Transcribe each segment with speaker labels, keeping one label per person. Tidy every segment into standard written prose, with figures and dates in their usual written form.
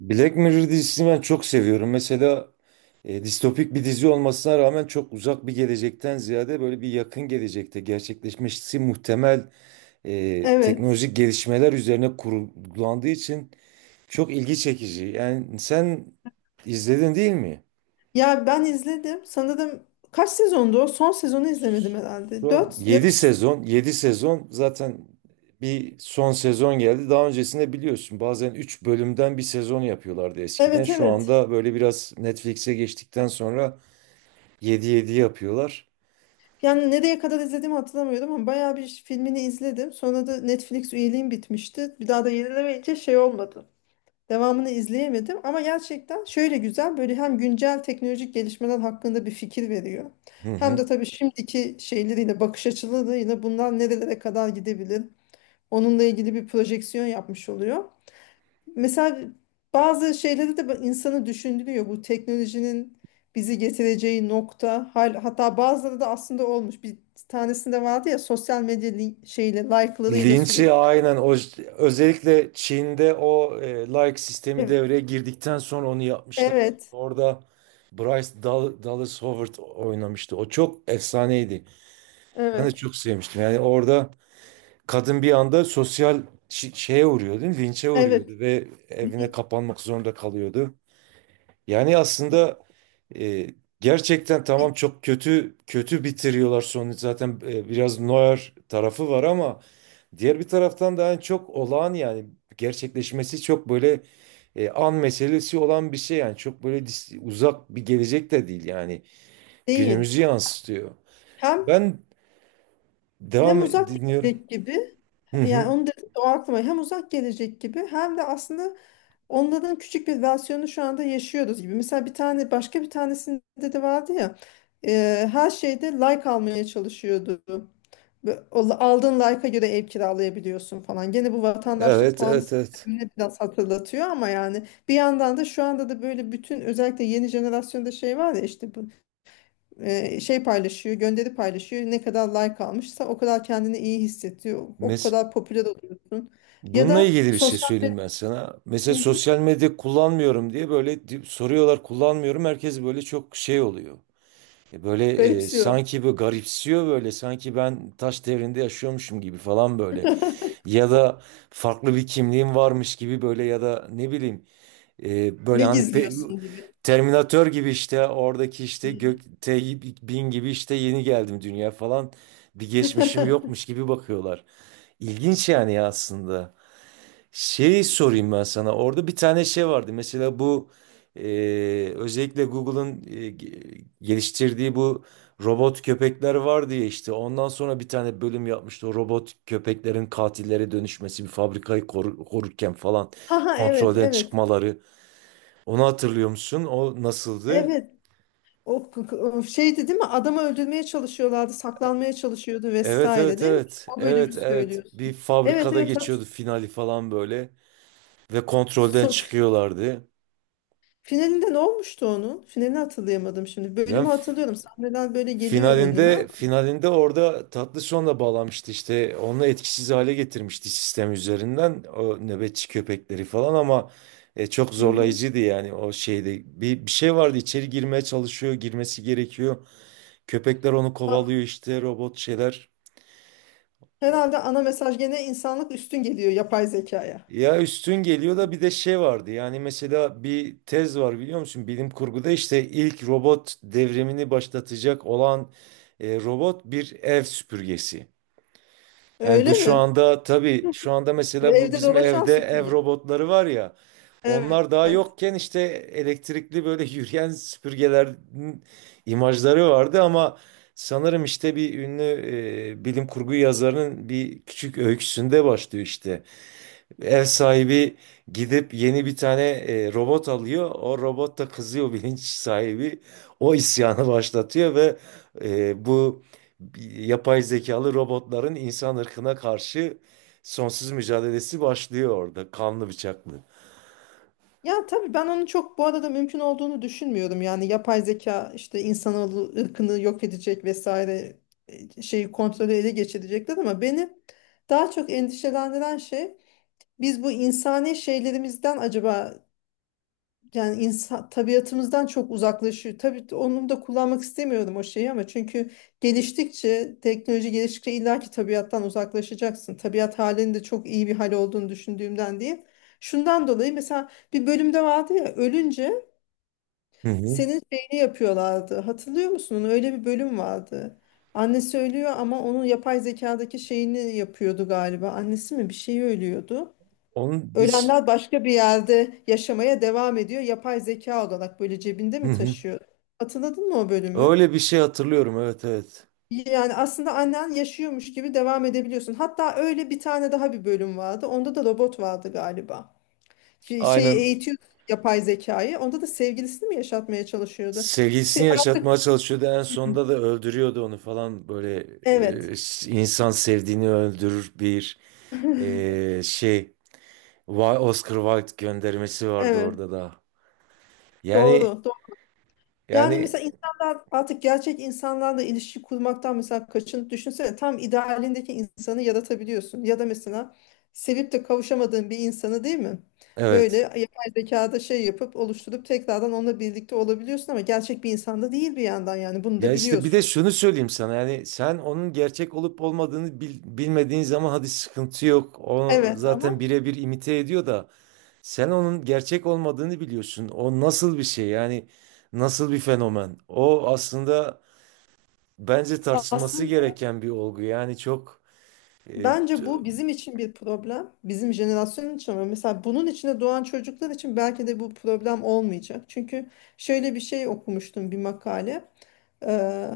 Speaker 1: Black Mirror dizisini ben çok seviyorum. Mesela distopik bir dizi olmasına rağmen çok uzak bir gelecekten ziyade böyle bir yakın gelecekte gerçekleşmesi muhtemel
Speaker 2: Evet.
Speaker 1: teknolojik gelişmeler üzerine kurgulandığı için çok ilgi çekici. Yani sen izledin değil mi?
Speaker 2: Ya ben izledim. Sanırım kaç sezondu o? Son sezonu izlemedim herhalde.
Speaker 1: Son
Speaker 2: Dört ya da...
Speaker 1: 7 sezon, 7 sezon zaten bir son sezon geldi. Daha öncesinde biliyorsun bazen 3 bölümden bir sezon yapıyorlardı eskiden.
Speaker 2: Evet
Speaker 1: Şu
Speaker 2: evet.
Speaker 1: anda böyle biraz Netflix'e geçtikten sonra yedi yedi yapıyorlar.
Speaker 2: Yani nereye kadar izlediğimi hatırlamıyorum ama bayağı bir filmini izledim. Sonra da Netflix üyeliğim bitmişti. Bir daha da yenilemeyince şey olmadı. Devamını izleyemedim ama gerçekten şöyle güzel böyle hem güncel teknolojik gelişmeler hakkında bir fikir veriyor.
Speaker 1: Hı
Speaker 2: Hem de
Speaker 1: hı.
Speaker 2: tabii şimdiki şeyleriyle bakış açılarıyla bunlar nerelere kadar gidebilir. Onunla ilgili bir projeksiyon yapmış oluyor. Mesela bazı şeyleri de insanı düşündürüyor. Bu teknolojinin bizi getireceği nokta. Hatta bazıları da aslında olmuş. Bir tanesinde vardı ya sosyal medya şeyle like'larıyla
Speaker 1: Linç'i
Speaker 2: sürekli.
Speaker 1: aynen o özellikle Çin'de o like sistemi
Speaker 2: Evet.
Speaker 1: devreye girdikten sonra onu yapmışlardı.
Speaker 2: Evet.
Speaker 1: Orada Dallas Howard oynamıştı. O çok efsaneydi. Ben de
Speaker 2: Evet.
Speaker 1: çok sevmiştim. Yani orada kadın bir anda sosyal şeye uğruyordu, değil mi? Linçe uğruyordu
Speaker 2: Evet.
Speaker 1: ve evine
Speaker 2: Li-
Speaker 1: kapanmak zorunda kalıyordu. Yani aslında e, gerçekten tamam çok kötü kötü bitiriyorlar sonu zaten biraz Neuer tarafı var ama diğer bir taraftan da yani çok olağan yani gerçekleşmesi çok böyle an meselesi olan bir şey yani çok böyle uzak bir gelecek de değil yani
Speaker 2: Değil.
Speaker 1: günümüzü yansıtıyor.
Speaker 2: Hem
Speaker 1: Ben
Speaker 2: hem
Speaker 1: devam
Speaker 2: uzak
Speaker 1: dinliyorum.
Speaker 2: gelecek gibi
Speaker 1: Hı
Speaker 2: yani
Speaker 1: hı.
Speaker 2: onu dedim de o aklıma hem uzak gelecek gibi hem de aslında onların küçük bir versiyonu şu anda yaşıyoruz gibi. Mesela bir tane başka bir tanesinde de vardı ya her şeyde like almaya çalışıyordu. Ve o aldığın like'a göre ev kiralayabiliyorsun falan. Gene bu vatandaşlık
Speaker 1: Evet
Speaker 2: puanı
Speaker 1: evet evet.
Speaker 2: sistemini biraz hatırlatıyor ama yani bir yandan da şu anda da böyle bütün özellikle yeni jenerasyonda şey var ya işte bu şey paylaşıyor, gönderi paylaşıyor. Ne kadar like almışsa o kadar kendini iyi hissediyor. O
Speaker 1: Mes
Speaker 2: kadar popüler oluyorsun. Ya
Speaker 1: Bununla
Speaker 2: da
Speaker 1: ilgili bir şey
Speaker 2: sosyal medya.
Speaker 1: söyleyeyim ben sana. Mesela
Speaker 2: Hı hı.
Speaker 1: sosyal medya kullanmıyorum diye böyle soruyorlar kullanmıyorum. Herkes böyle çok şey oluyor. Böyle
Speaker 2: Garipsiyor.
Speaker 1: sanki bu garipsiyor böyle sanki ben taş devrinde yaşıyormuşum gibi falan böyle. Ya da farklı bir kimliğim varmış gibi böyle ya da ne bileyim böyle
Speaker 2: Ne
Speaker 1: hani
Speaker 2: gizliyorsun gibi.
Speaker 1: Terminator gibi işte oradaki işte
Speaker 2: Hı.
Speaker 1: gökte bin gibi işte yeni geldim dünya falan bir geçmişim yokmuş gibi bakıyorlar. İlginç yani aslında. Şey sorayım ben sana. Orada bir tane şey vardı. Mesela bu özellikle Google'ın geliştirdiği bu robot köpekler vardı ya işte. Ondan sonra bir tane bölüm yapmıştı. O robot köpeklerin katillere dönüşmesi, bir fabrikayı korurken falan
Speaker 2: Ha ha, evet
Speaker 1: kontrolden
Speaker 2: evet.
Speaker 1: çıkmaları. Onu hatırlıyor musun? O nasıldı?
Speaker 2: Evet. O, o şeydi değil mi? Adamı öldürmeye çalışıyorlardı, saklanmaya çalışıyordu
Speaker 1: Evet
Speaker 2: vesaire
Speaker 1: evet
Speaker 2: değil mi?
Speaker 1: evet.
Speaker 2: O bölümü
Speaker 1: Evet evet. Bir
Speaker 2: söylüyorsun. Evet
Speaker 1: fabrikada
Speaker 2: evet. Hat
Speaker 1: geçiyordu finali falan böyle ve kontrolden
Speaker 2: so-
Speaker 1: çıkıyorlardı.
Speaker 2: Finalinde ne olmuştu onun? Finalini hatırlayamadım şimdi.
Speaker 1: Yani
Speaker 2: Bölümü hatırlıyorum. Sahneler böyle geliyor önüme
Speaker 1: Finalinde
Speaker 2: ama.
Speaker 1: finalinde orada tatlı sonla bağlamıştı işte onu etkisiz hale getirmişti sistem üzerinden o nöbetçi köpekleri falan ama çok
Speaker 2: Hı hı.
Speaker 1: zorlayıcıydı yani o şeyde bir şey vardı içeri girmeye çalışıyor girmesi gerekiyor köpekler onu
Speaker 2: A-
Speaker 1: kovalıyor işte robot şeyler
Speaker 2: Herhalde ana mesaj gene insanlık üstün geliyor yapay zekaya.
Speaker 1: ya üstün geliyor da bir de şey vardı yani mesela bir tez var biliyor musun bilim kurguda işte ilk robot devrimini başlatacak olan robot bir ev süpürgesi. Yani
Speaker 2: Öyle
Speaker 1: bu şu
Speaker 2: mi?
Speaker 1: anda tabii şu anda
Speaker 2: Ve
Speaker 1: mesela bu
Speaker 2: evet, evde
Speaker 1: bizim
Speaker 2: dolaşan
Speaker 1: evde ev
Speaker 2: süpürge.
Speaker 1: robotları var ya.
Speaker 2: Evet.
Speaker 1: Onlar daha yokken işte elektrikli böyle yürüyen süpürgelerin imajları vardı ama sanırım işte bir ünlü bilim kurgu yazarının bir küçük öyküsünde başlıyor işte. Ev sahibi gidip yeni bir tane robot alıyor. O robot da kızıyor bilinç sahibi. O isyanı başlatıyor ve bu yapay zekalı robotların insan ırkına karşı sonsuz mücadelesi başlıyor orada. Kanlı bıçaklı.
Speaker 2: Ya tabii ben onu çok bu arada mümkün olduğunu düşünmüyorum. Yani yapay zeka işte insanoğlu ırkını yok edecek vesaire şeyi kontrolü ele geçirecekler ama beni daha çok endişelendiren şey biz bu insani şeylerimizden acaba yani insan tabiatımızdan çok uzaklaşıyor. Tabii onu da kullanmak istemiyorum o şeyi ama çünkü geliştikçe, teknoloji geliştikçe illaki tabiattan uzaklaşacaksın. Tabiat halinin de çok iyi bir hal olduğunu düşündüğümden değil. Şundan dolayı mesela bir bölümde vardı ya ölünce
Speaker 1: Hı hı.
Speaker 2: senin şeyini yapıyorlardı. Hatırlıyor musun onu? Öyle bir bölüm vardı. Annesi ölüyor ama onun yapay zekadaki şeyini yapıyordu galiba. Annesi mi bir şeyi ölüyordu.
Speaker 1: Onun bir ş-.
Speaker 2: Ölenler başka bir yerde yaşamaya devam ediyor. Yapay zeka olarak böyle cebinde
Speaker 1: Hı
Speaker 2: mi
Speaker 1: hı.
Speaker 2: taşıyor? Hatırladın mı o bölümü?
Speaker 1: Öyle bir şey hatırlıyorum. Evet evet.
Speaker 2: Yani aslında annen yaşıyormuş gibi devam edebiliyorsun. Hatta öyle bir tane daha bir bölüm vardı. Onda da robot vardı galiba. Şeyi
Speaker 1: Aynen
Speaker 2: eğitiyor yapay zekayı. Onda da sevgilisini mi yaşatmaya çalışıyordu?
Speaker 1: sevgilisini
Speaker 2: Se- artık
Speaker 1: yaşatmaya çalışıyordu. En sonunda da öldürüyordu onu falan. Böyle
Speaker 2: evet.
Speaker 1: e, insan sevdiğini öldürür bir şey. Oscar Wilde göndermesi vardı
Speaker 2: Evet.
Speaker 1: orada da. Yani
Speaker 2: Doğru.
Speaker 1: yani
Speaker 2: Yani mesela insanlar artık gerçek insanlarla ilişki kurmaktan mesela kaçın, düşünsene tam idealindeki insanı yaratabiliyorsun. Ya da mesela sevip de kavuşamadığın bir insanı, değil mi? Böyle
Speaker 1: evet.
Speaker 2: yapay zekada şey yapıp oluşturup tekrardan onunla birlikte olabiliyorsun ama gerçek bir insanda değil bir yandan yani bunu
Speaker 1: Ya
Speaker 2: da
Speaker 1: işte bir de
Speaker 2: biliyorsun.
Speaker 1: şunu söyleyeyim sana yani sen onun gerçek olup olmadığını bilmediğin zaman hadi sıkıntı yok. O
Speaker 2: Evet ama
Speaker 1: zaten birebir imite ediyor da sen onun gerçek olmadığını biliyorsun. O nasıl bir şey yani nasıl bir fenomen? O aslında bence tartışılması
Speaker 2: aslında
Speaker 1: gereken bir olgu. Yani çok e, t-
Speaker 2: bence bu bizim için bir problem. Bizim jenerasyon için ama mesela bunun içinde doğan çocuklar için belki de bu problem olmayacak. Çünkü şöyle bir şey okumuştum, bir makale. Eee,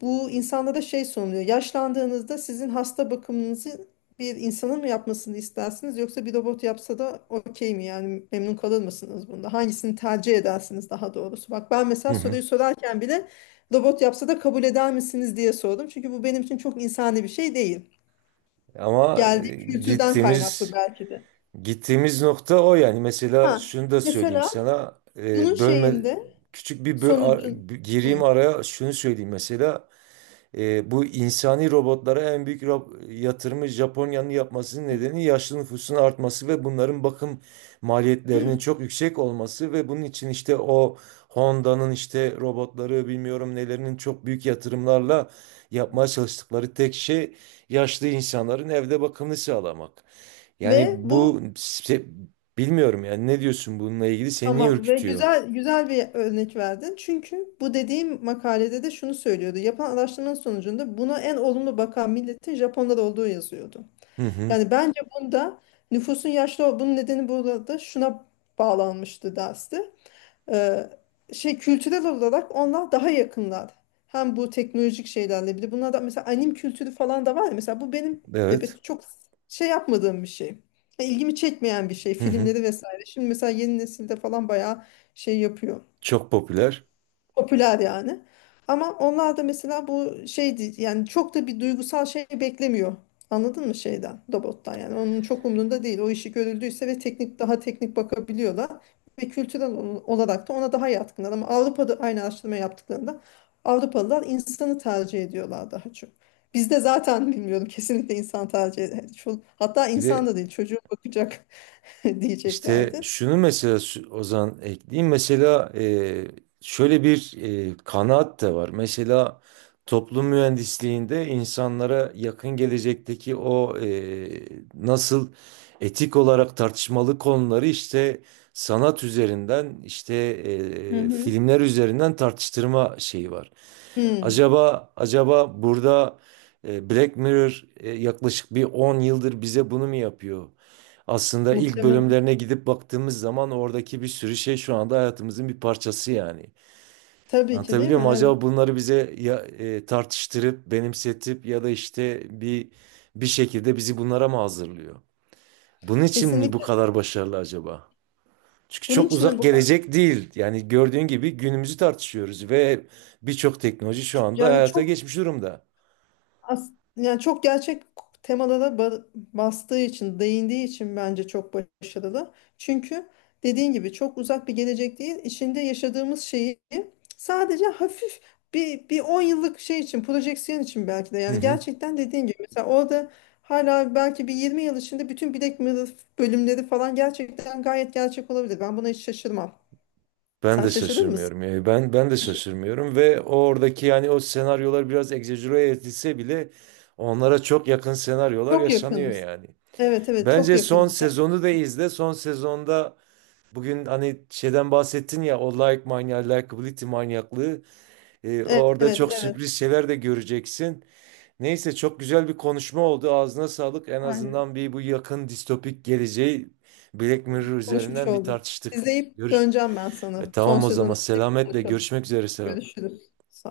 Speaker 2: bu insanlara şey sunuluyor. Yaşlandığınızda sizin hasta bakımınızı bir insanın mı yapmasını istersiniz yoksa bir robot yapsa da okey mi? Yani memnun kalır mısınız bunda? Hangisini tercih edersiniz daha doğrusu? Bak ben
Speaker 1: Hı
Speaker 2: mesela
Speaker 1: hı.
Speaker 2: soruyu sorarken bile robot yapsa da kabul eder misiniz diye sordum. Çünkü bu benim için çok insani bir şey değil.
Speaker 1: Ama
Speaker 2: Geldiğim kültürden kaynaklı
Speaker 1: gittiğimiz
Speaker 2: belki de.
Speaker 1: gittiğimiz nokta o yani. Mesela
Speaker 2: Ha,
Speaker 1: şunu da söyleyeyim
Speaker 2: mesela
Speaker 1: sana.
Speaker 2: bunun
Speaker 1: Bölme
Speaker 2: şeyinde
Speaker 1: küçük bir
Speaker 2: sonucun.
Speaker 1: gireyim
Speaker 2: Hı,
Speaker 1: araya şunu söyleyeyim mesela. Bu insani robotlara en büyük yatırımı Japonya'nın yapmasının nedeni yaşlı nüfusun artması ve bunların bakım
Speaker 2: hı.
Speaker 1: maliyetlerinin çok yüksek olması ve bunun için işte o Honda'nın işte robotları bilmiyorum nelerinin çok büyük yatırımlarla yapmaya çalıştıkları tek şey yaşlı insanların evde bakımını sağlamak. Yani
Speaker 2: Ve
Speaker 1: bu
Speaker 2: bu.
Speaker 1: bilmiyorum yani ne diyorsun bununla ilgili seni niye
Speaker 2: Tamam ve
Speaker 1: ürkütüyor?
Speaker 2: güzel güzel bir örnek verdin. Çünkü bu dediğim makalede de şunu söylüyordu. Yapılan araştırmanın sonucunda buna en olumlu bakan milletin Japonlar olduğu yazıyordu.
Speaker 1: Hı hı,
Speaker 2: Yani bence bunda nüfusun yaşlı, bunun nedeni burada şuna bağlanmıştı derste, e, şey, kültürel olarak onlar daha yakınlar. Hem bu teknolojik şeylerle bir de bunlar da mesela anim kültürü falan da var ya mesela bu benim de
Speaker 1: evet.
Speaker 2: çok şey yapmadığım bir şey. Ya ilgimi çekmeyen bir şey
Speaker 1: Hı hı.
Speaker 2: filmleri vesaire. Şimdi mesela yeni nesilde falan bayağı şey yapıyor.
Speaker 1: Çok popüler.
Speaker 2: Popüler yani. Ama onlar da mesela bu şeydi yani çok da bir duygusal şey beklemiyor. Anladın mı şeyden, robottan yani. Onun çok umrunda değil. O işi görüldüyse ve teknik, daha teknik bakabiliyorlar. Ve kültürel olarak da ona daha yatkınlar. Ama Avrupa'da aynı araştırma yaptıklarında Avrupalılar insanı tercih ediyorlar daha çok. Bizde zaten bilmiyorum, kesinlikle insan tercih ediyor. Hatta
Speaker 1: Bir
Speaker 2: insan
Speaker 1: de
Speaker 2: da değil, çocuğu bakacak
Speaker 1: İşte
Speaker 2: diyeceklerdi.
Speaker 1: şunu mesela Ozan ekleyeyim. Mesela şöyle bir kanaat da var. Mesela toplum mühendisliğinde insanlara yakın gelecekteki o nasıl etik olarak tartışmalı konuları işte sanat üzerinden işte
Speaker 2: Hı hı.
Speaker 1: filmler üzerinden tartıştırma şeyi var.
Speaker 2: Hmm,
Speaker 1: Acaba burada Black Mirror yaklaşık bir 10 yıldır bize bunu mu yapıyor? Aslında ilk
Speaker 2: muhtemelen.
Speaker 1: bölümlerine gidip baktığımız zaman oradaki bir sürü şey şu anda hayatımızın bir parçası yani.
Speaker 2: Tabii ki, değil
Speaker 1: Anlatabiliyor
Speaker 2: mi?
Speaker 1: muyum? Acaba
Speaker 2: Evet.
Speaker 1: bunları bize ya, tartıştırıp, benimsetip ya da işte bir şekilde bizi bunlara mı hazırlıyor? Bunun için mi bu
Speaker 2: Kesinlikle.
Speaker 1: kadar başarılı acaba? Çünkü
Speaker 2: Bunun
Speaker 1: çok
Speaker 2: için de
Speaker 1: uzak
Speaker 2: bu ka-
Speaker 1: gelecek değil. Yani gördüğün gibi günümüzü tartışıyoruz ve birçok teknoloji şu anda
Speaker 2: yani
Speaker 1: hayata
Speaker 2: çok,
Speaker 1: geçmiş durumda.
Speaker 2: Yani çok gerçek temada da bastığı için, değindiği için bence çok başarılı. Çünkü dediğin gibi çok uzak bir gelecek değil. İçinde yaşadığımız şeyi sadece hafif bir 10 yıllık şey için, projeksiyon için belki de.
Speaker 1: Hı
Speaker 2: Yani
Speaker 1: hı.
Speaker 2: gerçekten dediğin gibi mesela orada hala belki bir 20 yıl içinde bütün Black Mirror bölümleri falan gerçekten gayet gerçek olabilir. Ben buna hiç şaşırmam.
Speaker 1: Ben
Speaker 2: Sen
Speaker 1: de
Speaker 2: şaşırdın mısın?
Speaker 1: şaşırmıyorum. Yani ben de
Speaker 2: Şaş-
Speaker 1: şaşırmıyorum ve oradaki yani o senaryolar biraz egzajere edilse bile onlara çok yakın senaryolar
Speaker 2: çok
Speaker 1: yaşanıyor
Speaker 2: yakınız.
Speaker 1: yani.
Speaker 2: Evet evet çok
Speaker 1: Bence son
Speaker 2: yakınız. Yani,
Speaker 1: sezonu da izle. Son sezonda bugün hani şeyden bahsettin ya o like manyağı, likability manyaklığı.
Speaker 2: evet
Speaker 1: Orada çok
Speaker 2: evet.
Speaker 1: sürpriz şeyler de göreceksin. Neyse çok güzel bir konuşma oldu. Ağzına sağlık. En
Speaker 2: Aynen.
Speaker 1: azından bir bu yakın distopik geleceği Black Mirror
Speaker 2: Konuşmuş
Speaker 1: üzerinden bir
Speaker 2: olduk.
Speaker 1: tartıştık.
Speaker 2: İzleyip
Speaker 1: Görüşürüz.
Speaker 2: döneceğim ben sana. Son
Speaker 1: Tamam o
Speaker 2: sezonu
Speaker 1: zaman
Speaker 2: izleyip
Speaker 1: selametle
Speaker 2: konuşalım.
Speaker 1: görüşmek üzere Serap.
Speaker 2: Görüşürüz. Sağ ol.